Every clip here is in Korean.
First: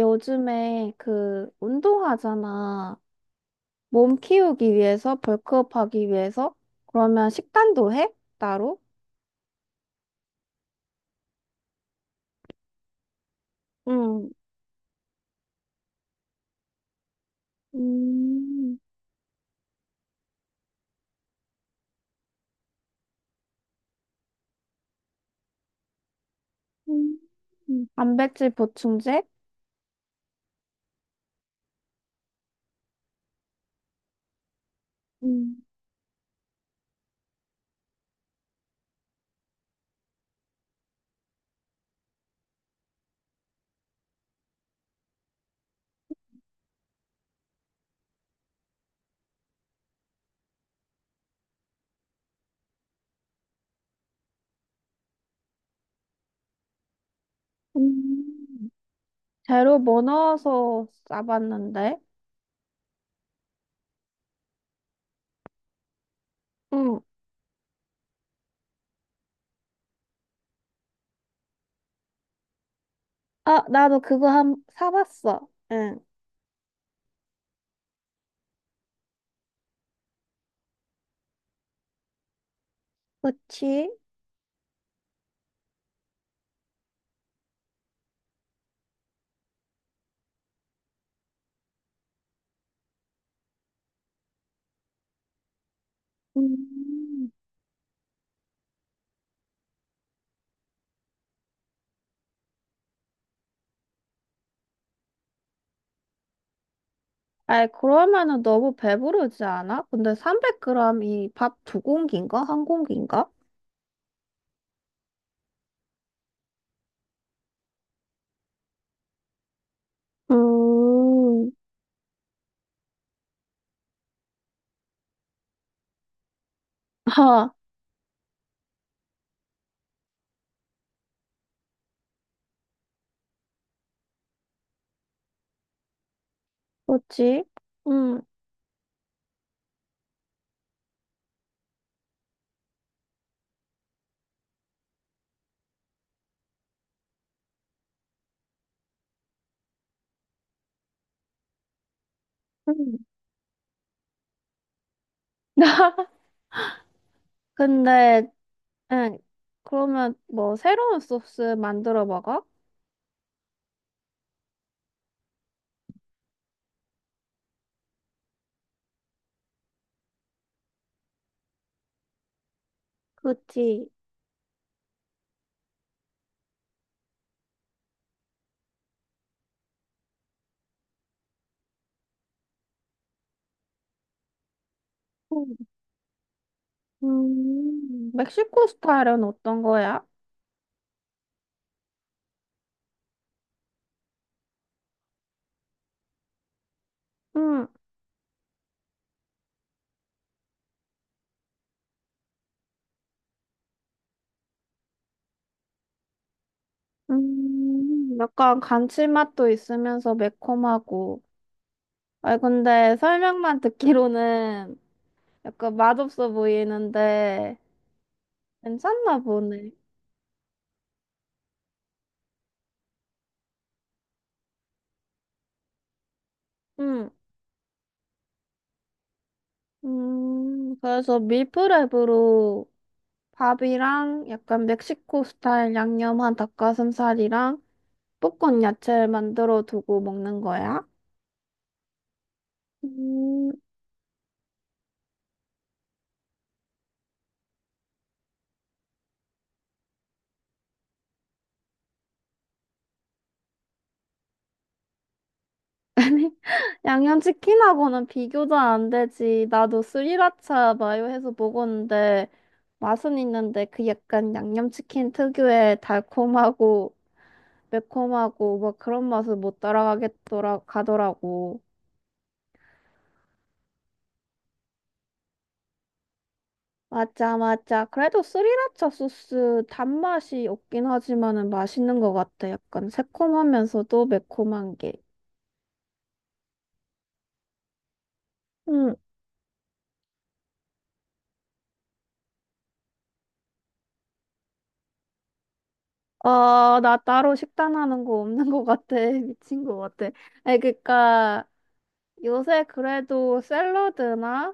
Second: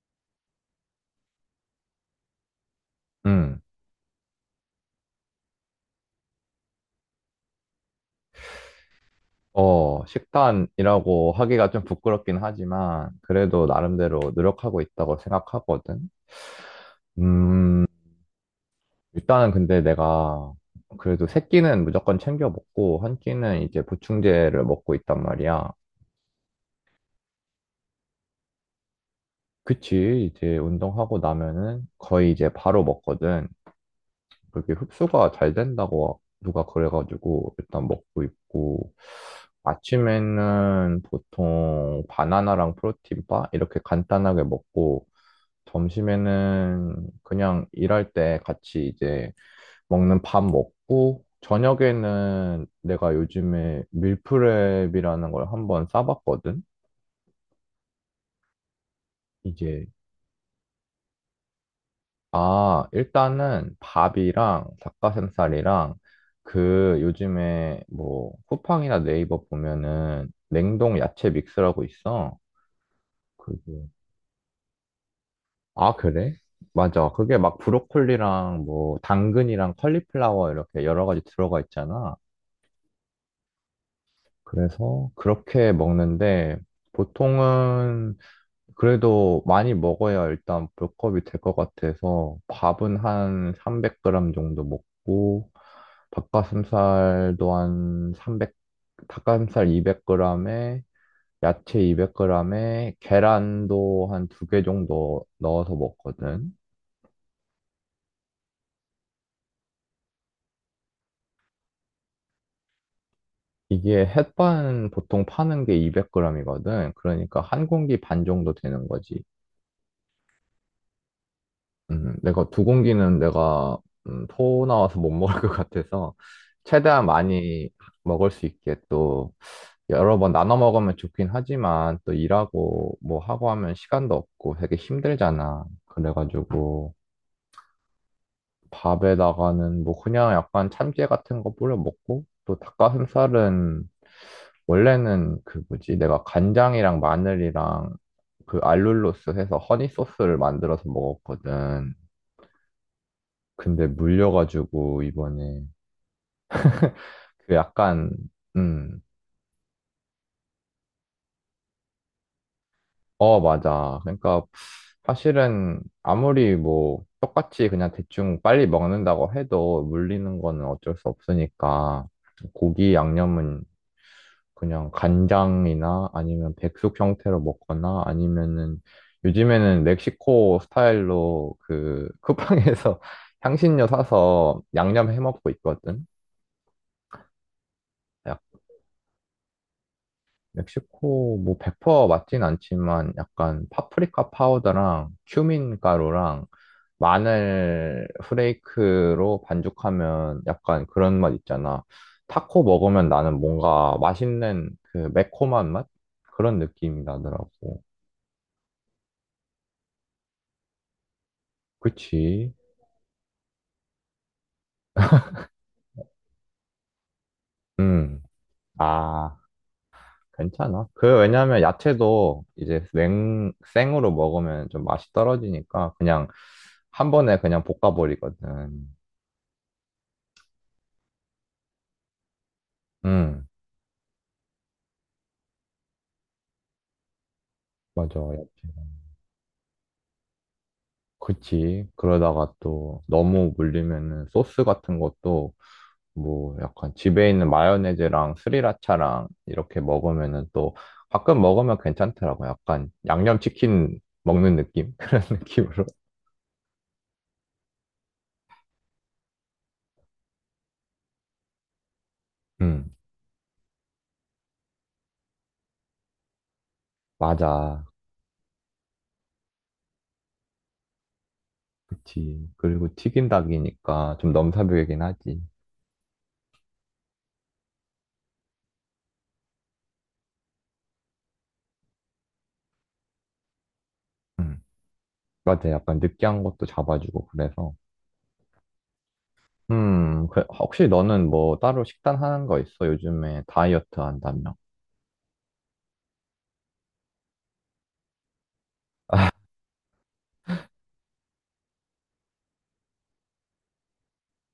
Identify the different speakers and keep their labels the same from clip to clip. Speaker 1: 요즘에 그 운동하잖아.
Speaker 2: 음,
Speaker 1: 몸 키우기 위해서, 벌크업 하기 위해서? 그러면 식단도 해? 따로?
Speaker 2: 식단이라고 하기가 좀 부끄럽긴 하지만, 그래도
Speaker 1: 응,
Speaker 2: 나름대로 노력하고 있다고 생각하거든. 음,
Speaker 1: 음,
Speaker 2: 일단은 근데 내가 그래도 세 끼는 무조건 챙겨 먹고, 한 끼는 이제 보충제를 먹고 있단 말이야.
Speaker 1: 음, 단백질 보충제?
Speaker 2: 그치, 이제 운동하고 나면은 거의 이제 바로 먹거든. 그게 흡수가 잘
Speaker 1: 음,
Speaker 2: 된다고 누가 그래가지고 일단 먹고 있고, 아침에는 보통 바나나랑 프로틴바 이렇게 간단하게 먹고, 점심에는 그냥 일할 때 같이 이제 먹는 밥 먹고, 저녁에는 내가 요즘에 밀프렙이라는 걸 한번 싸봤거든.
Speaker 1: 음, 재료
Speaker 2: 이게
Speaker 1: 뭐 넣어서 싸봤는데?
Speaker 2: 아, 일단은 밥이랑 닭가슴살이랑 그
Speaker 1: 응,
Speaker 2: 요즘에 뭐 쿠팡이나 네이버 보면은 냉동 야채 믹스라고 있어.
Speaker 1: 아,
Speaker 2: 그게
Speaker 1: 나도 그거 사봤어.
Speaker 2: 아,
Speaker 1: 응,
Speaker 2: 그래? 맞아. 그게 막 브로콜리랑 뭐 당근이랑 컬리플라워 이렇게 여러 가지 들어가 있잖아.
Speaker 1: 그치?
Speaker 2: 그래서 그렇게 먹는데, 보통은 그래도 많이 먹어야 일단 볼컵이 될 것 같아서 밥은 한 300g 정도 먹고,
Speaker 1: 음.
Speaker 2: 닭가슴살도 한 300, 닭가슴살 200g에 야채 200g에 계란도 한 두 개 정도 넣어서 먹거든.
Speaker 1: 아이, 그러면은 너무 배부르지 않아? 근데 300g이 밥 두 공기인가? 한 공기인가?
Speaker 2: 이게 햇반 보통 파는 게 200g이거든. 그러니까 한 공기 반 정도 되는 거지.
Speaker 1: 음,
Speaker 2: 내가 두 공기는 내가 토 나와서 못 먹을 것 같아서 최대한
Speaker 1: 하,
Speaker 2: 많이 먹을 수 있게, 또 여러 번 나눠 먹으면 좋긴 하지만 또 일하고 뭐 하고 하면 시간도 없고 되게 힘들잖아. 그래가지고
Speaker 1: 뭐지? 음,
Speaker 2: 밥에다가는 뭐 그냥 약간 참깨 같은 거 뿌려 먹고, 또 닭가슴살은 원래는 그 뭐지, 내가 간장이랑 마늘이랑 그 알룰로스 해서 허니 소스를 만들어서 먹었거든.
Speaker 1: 음.
Speaker 2: 근데 물려가지고 이번에 그 약간
Speaker 1: 근데,
Speaker 2: 음,
Speaker 1: 응, 그러면 뭐 새로운 소스 만들어 먹어?
Speaker 2: 맞아. 그러니까 사실은 아무리 뭐 똑같이 그냥 대충 빨리 먹는다고 해도 물리는 거는 어쩔 수 없으니까 고기 양념은
Speaker 1: 그치.
Speaker 2: 그냥 간장이나 아니면 백숙 형태로 먹거나 아니면은 요즘에는 멕시코 스타일로 그 쿠팡에서 향신료 사서 양념 해 먹고
Speaker 1: 음,
Speaker 2: 있거든.
Speaker 1: 멕시코 스타일은 어떤 거야?
Speaker 2: 멕시코 뭐 100% 맞진 않지만 약간 파프리카 파우더랑 큐민 가루랑
Speaker 1: 음,
Speaker 2: 마늘 후레이크로 반죽하면 약간 그런 맛 있잖아. 타코 먹으면 나는 뭔가 맛있는 그 매콤한 맛? 그런 느낌이 나더라고.
Speaker 1: 약간 감칠맛도 있으면서 매콤하고. 아,
Speaker 2: 그치?
Speaker 1: 근데 설명만 듣기로는 약간 맛없어 보이는데
Speaker 2: 음.
Speaker 1: 괜찮나
Speaker 2: 아,
Speaker 1: 보네.
Speaker 2: 괜찮아. 그 왜냐면 야채도 이제 생으로 먹으면 좀 맛이 떨어지니까 그냥
Speaker 1: 음,
Speaker 2: 한 번에 그냥 볶아버리거든.
Speaker 1: 그래서 밀프랩으로
Speaker 2: 음.
Speaker 1: 밥이랑 약간 멕시코 스타일 양념한 닭가슴살이랑
Speaker 2: 맞아.
Speaker 1: 볶은
Speaker 2: 야채.
Speaker 1: 야채를 만들어 두고 먹는 거야?
Speaker 2: 그치. 그러다가 또
Speaker 1: 음,
Speaker 2: 너무 물리면은 소스 같은 것도 뭐 약간 집에 있는 마요네즈랑 스리라차랑 이렇게 먹으면은 또 가끔 먹으면 괜찮더라고. 약간 양념치킨 먹는 느낌? 그런 느낌으로.
Speaker 1: 아니, 양념치킨하고는 비교도 안 되지. 나도 스리라차 마요 해서 먹었는데
Speaker 2: 응.
Speaker 1: 맛은 있는데 그 약간 양념치킨 특유의 달콤하고
Speaker 2: 맞아.
Speaker 1: 매콤하고 막 그런 맛을 못 따라가겠더라 가더라고.
Speaker 2: 그치. 그리고 튀긴 닭이니까 좀 넘사벽이긴 하지.
Speaker 1: 맞아, 맞아. 그래도 스리라차 소스 단맛이 없긴 하지만은 맛있는 것 같아. 약간 새콤하면서도
Speaker 2: 응.
Speaker 1: 매콤한 게.
Speaker 2: 맞아. 약간 느끼한 것도 잡아주고 그래서.
Speaker 1: 응.
Speaker 2: 혹시 너는 뭐 따로 식단 하는 거 있어? 요즘에 다이어트 한다며.
Speaker 1: 아, 나 따로 식단하는 거 없는 것 같아. 미친 것 같아. 아니, 그니까 요새 그래도 샐러드나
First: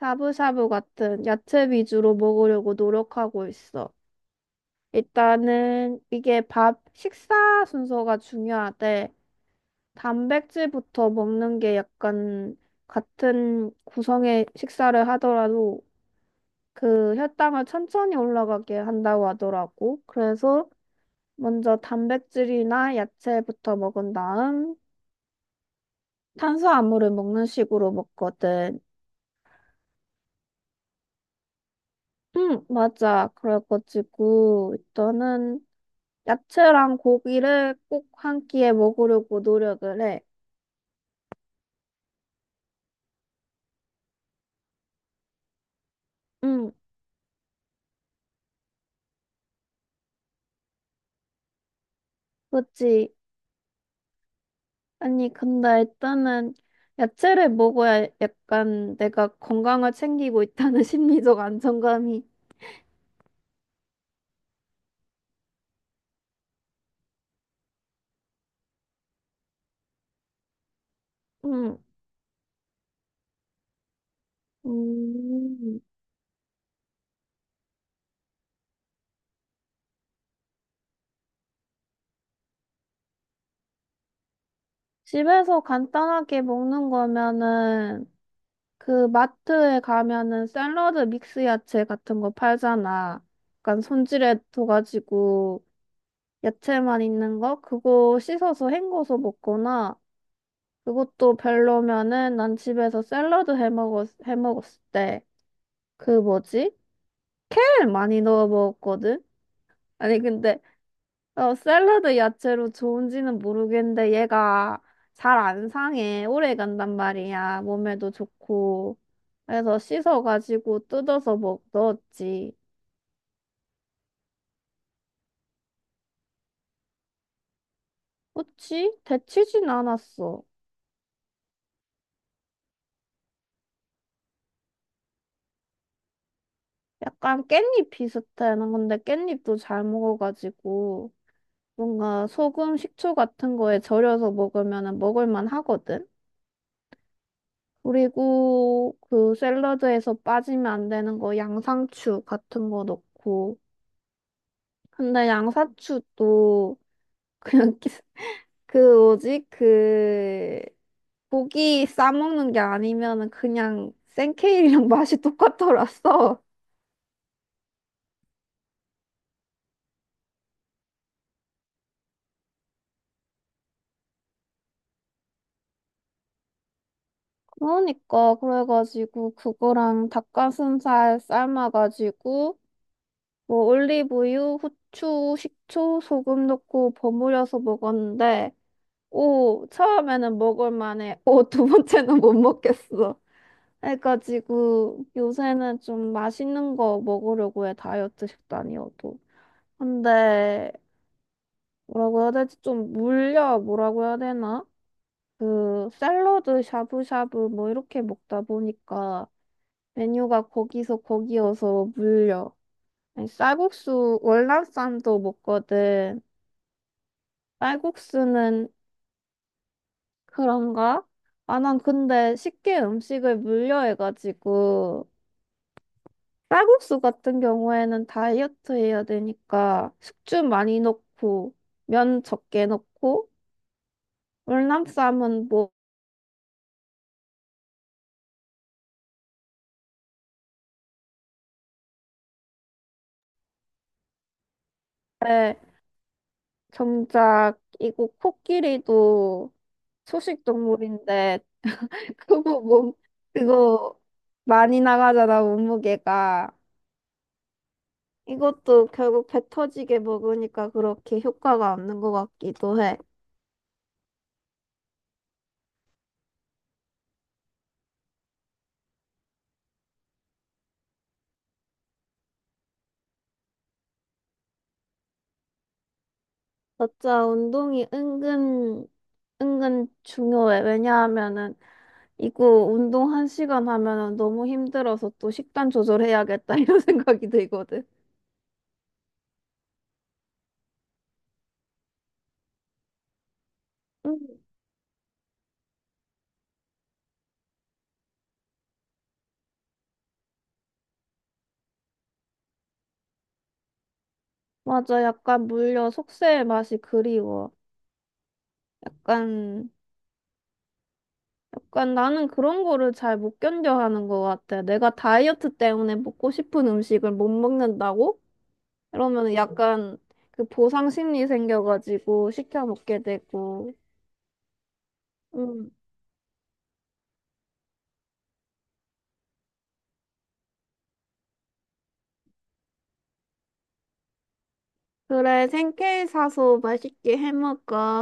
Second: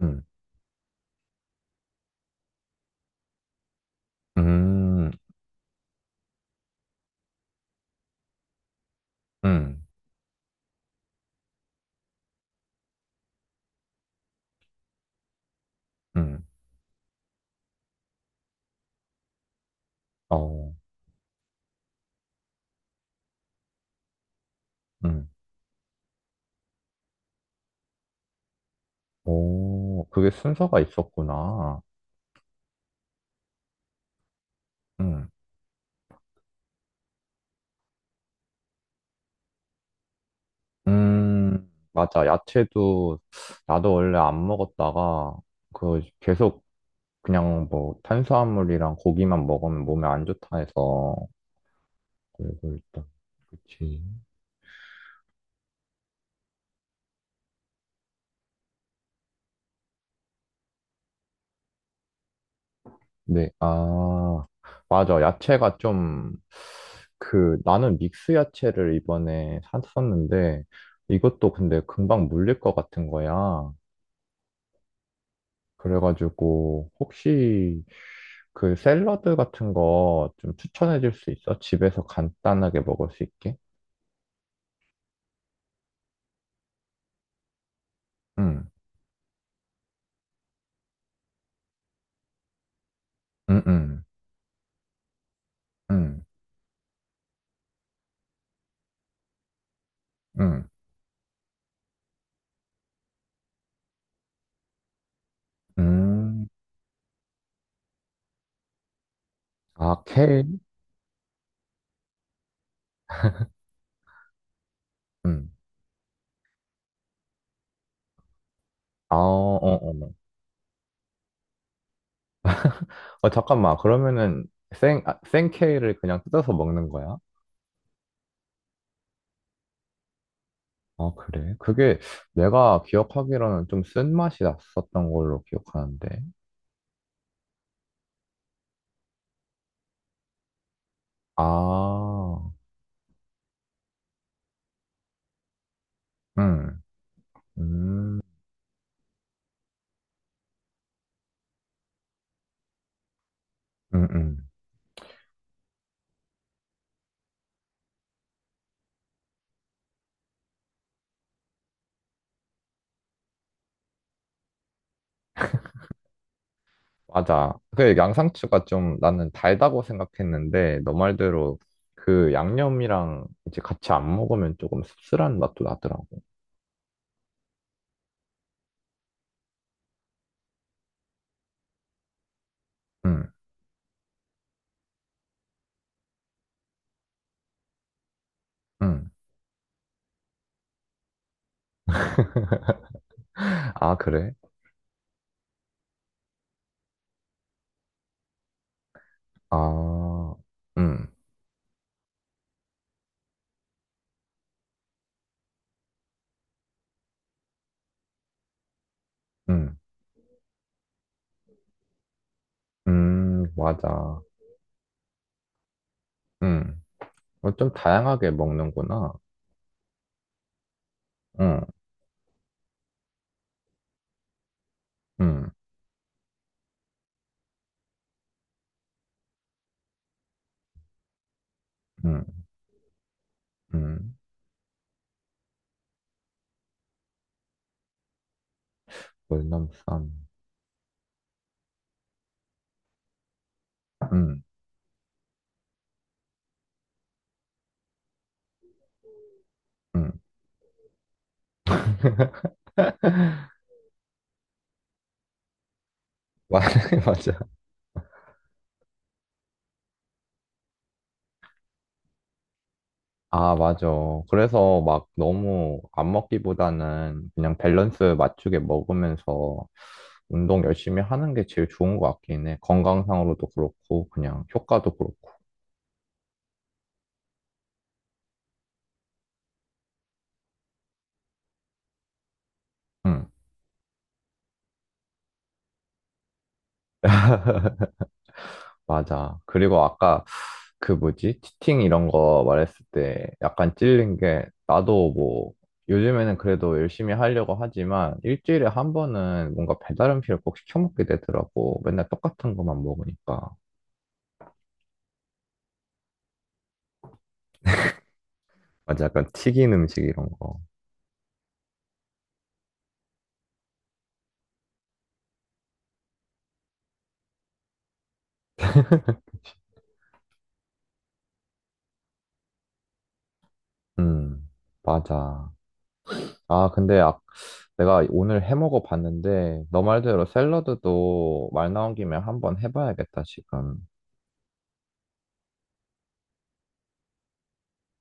Speaker 1: 샤브샤브 같은 야채 위주로 먹으려고 노력하고 있어.
Speaker 2: 음,
Speaker 1: 일단은 이게 밥, 식사 순서가 중요하대.
Speaker 2: 음,
Speaker 1: 단백질부터 먹는 게 약간 같은 구성의 식사를 하더라도
Speaker 2: 음,
Speaker 1: 그 혈당을 천천히 올라가게 한다고 하더라고. 그래서
Speaker 2: 어,
Speaker 1: 먼저 단백질이나 야채부터 먹은 다음
Speaker 2: 음,
Speaker 1: 탄수화물을 먹는 식으로 먹거든.
Speaker 2: 오, 그게 순서가 있었구나.
Speaker 1: 응, 맞아. 그래가지고
Speaker 2: 음,
Speaker 1: 일단은 야채랑 고기를 꼭 한 끼에 먹으려고 노력을 해.
Speaker 2: 맞아. 야채도 나도 원래 안 먹었다가 그 계속
Speaker 1: 응,
Speaker 2: 그냥 뭐 탄수화물이랑 고기만 먹으면 몸에 안 좋다 해서 그래서 일단
Speaker 1: 그치.
Speaker 2: 그치.
Speaker 1: 아니, 근데 일단은 야채를 먹어야 약간 내가 건강을 챙기고 있다는 심리적 안정감이.
Speaker 2: 네, 아, 맞아. 야채가 좀 그 나는 믹스 야채를 이번에 샀었는데 이것도
Speaker 1: 음,
Speaker 2: 근데 금방 물릴 것 같은 거야.
Speaker 1: 음.
Speaker 2: 그래가지고 혹시 그 샐러드 같은 거 좀 추천해 줄 수 있어? 집에서 간단하게 먹을 수 있게?
Speaker 1: 집에서 간단하게 먹는 거면은
Speaker 2: 응,
Speaker 1: 그 마트에 가면은 샐러드 믹스 야채 같은 거 팔잖아.
Speaker 2: 응,
Speaker 1: 약간
Speaker 2: 응,
Speaker 1: 손질해 둬가지고
Speaker 2: 응,
Speaker 1: 야채만 있는 거? 그거 씻어서 헹궈서 먹거나
Speaker 2: 응,
Speaker 1: 그것도 별로면은 난 집에서 샐러드 해 먹었을 때 그
Speaker 2: 응.
Speaker 1: 뭐지? 케일 많이 넣어 먹었거든?
Speaker 2: 아,
Speaker 1: 아니, 근데,
Speaker 2: 케일?
Speaker 1: 어, 샐러드 야채로 좋은지는 모르겠는데, 얘가 잘
Speaker 2: 응.
Speaker 1: 안 상해. 오래 간단 말이야. 몸에도 좋고.
Speaker 2: 아, 어,
Speaker 1: 그래서
Speaker 2: 어, 어.
Speaker 1: 씻어가지고 뜯어서 넣었지.
Speaker 2: 어, 잠깐만. 그러면은 생 케일을 그냥 뜯어서 먹는 거야?
Speaker 1: 그치? 데치진 않았어.
Speaker 2: 아, 그래? 그게 내가 기억하기로는 좀 쓴맛이 났었던 걸로 기억하는데.
Speaker 1: 약간 깻잎 비슷해. 난 근데 깻잎도 잘 먹어가지고, 뭔가
Speaker 2: 아,
Speaker 1: 소금, 식초 같은 거에 절여서 먹으면 먹을만 하거든?
Speaker 2: 응, 음,
Speaker 1: 그리고 그 샐러드에서 빠지면 안 되는 거 양상추 같은 거 넣고.
Speaker 2: 응, 응.
Speaker 1: 근데 양상추도 그냥 끼- 그 뭐지? 그 고기 싸먹는 게 아니면은 그냥 생케일이랑 맛이 똑같더라서.
Speaker 2: 맞아. 그 양상추가 좀 나는 달다고 생각했는데, 너 말대로 그 양념이랑 이제 같이 안 먹으면 조금 씁쓸한 맛도 나더라고.
Speaker 1: 그러니까 그래가지고 그거랑 닭가슴살 삶아가지고
Speaker 2: 응,
Speaker 1: 뭐 올리브유, 후추, 식초, 소금 넣고 버무려서 먹었는데
Speaker 2: 응.
Speaker 1: 오, 처음에는 먹을 만해. 오, 두 번째는 못 먹겠어.
Speaker 2: 아, 그래?
Speaker 1: 해가지고 요새는 좀 맛있는 거 먹으려고 해, 다이어트 식단이어도.
Speaker 2: 아,
Speaker 1: 근데
Speaker 2: 응,
Speaker 1: 뭐라고 해야 되지? 좀 물려, 뭐라고 해야 되나? 그 샐러드 샤브샤브 뭐 이렇게 먹다 보니까
Speaker 2: 응,
Speaker 1: 메뉴가 거기서 거기여서 물려. 아니, 쌀국수
Speaker 2: 맞아.
Speaker 1: 월남쌈도 먹거든.
Speaker 2: 응. 어, 좀 다양하게
Speaker 1: 쌀국수는
Speaker 2: 먹는구나.
Speaker 1: 그런가? 아,
Speaker 2: 응,
Speaker 1: 난 근데 쉽게 음식을 물려해가지고,
Speaker 2: 응,
Speaker 1: 쌀국수 같은 경우에는 다이어트 해야 되니까, 숙주 많이 넣고, 면
Speaker 2: 응,
Speaker 1: 적게 넣고,
Speaker 2: 응.
Speaker 1: 월남쌈은 뭐,
Speaker 2: 월남쌈. 응,
Speaker 1: 에, 정작, 이거 코끼리도
Speaker 2: 응.
Speaker 1: 초식 동물인데, 그거 몸, 그거 많이 나가잖아, 몸무게가.
Speaker 2: 맞아.
Speaker 1: 이것도 결국 배 터지게 먹으니까 그렇게 효과가 없는 것 같기도 해.
Speaker 2: 아, 맞아. 그래서 막 너무 안 먹기보다는 그냥 밸런스 맞추게 먹으면서 운동 열심히 하는 게 제일 좋은 것 같긴 해. 건강상으로도 그렇고, 그냥 효과도 그렇고.
Speaker 1: 맞아, 운동이 은근, 은근 중요해. 왜냐하면은, 이거 운동
Speaker 2: 응,
Speaker 1: 한 시간 하면은 너무 힘들어서 또 식단 조절해야겠다, 이런 생각이 들거든.
Speaker 2: 맞아. 그리고 아까 그 뭐지? 치팅 이런 거 말했을 때 약간 찔린
Speaker 1: 음.
Speaker 2: 게 나도 뭐 요즘에는 그래도 열심히 하려고 하지만 일주일에 한 번은 뭔가 배달 음식을 꼭 시켜 먹게 되더라고. 맨날 똑같은 것만 먹으니까.
Speaker 1: 맞아, 약간 물려 속세의 맛이 그리워.
Speaker 2: 맞아. 약간
Speaker 1: 약간,
Speaker 2: 튀긴 음식 이런 거.
Speaker 1: 약간 나는 그런 거를 잘 못 견뎌 하는 것 같아. 내가 다이어트 때문에 먹고 싶은 음식을 못 먹는다고? 이러면 약간 그 보상 심리 생겨가지고 시켜 먹게 되고.
Speaker 2: 음, 맞아. 아, 근데 아, 내가 오늘 해 먹어 봤는데, 너 말대로 샐러드도 말 나온 김에 한번 해봐야겠다, 지금.
Speaker 1: 그래, 생케이 사서 맛있게 해먹어.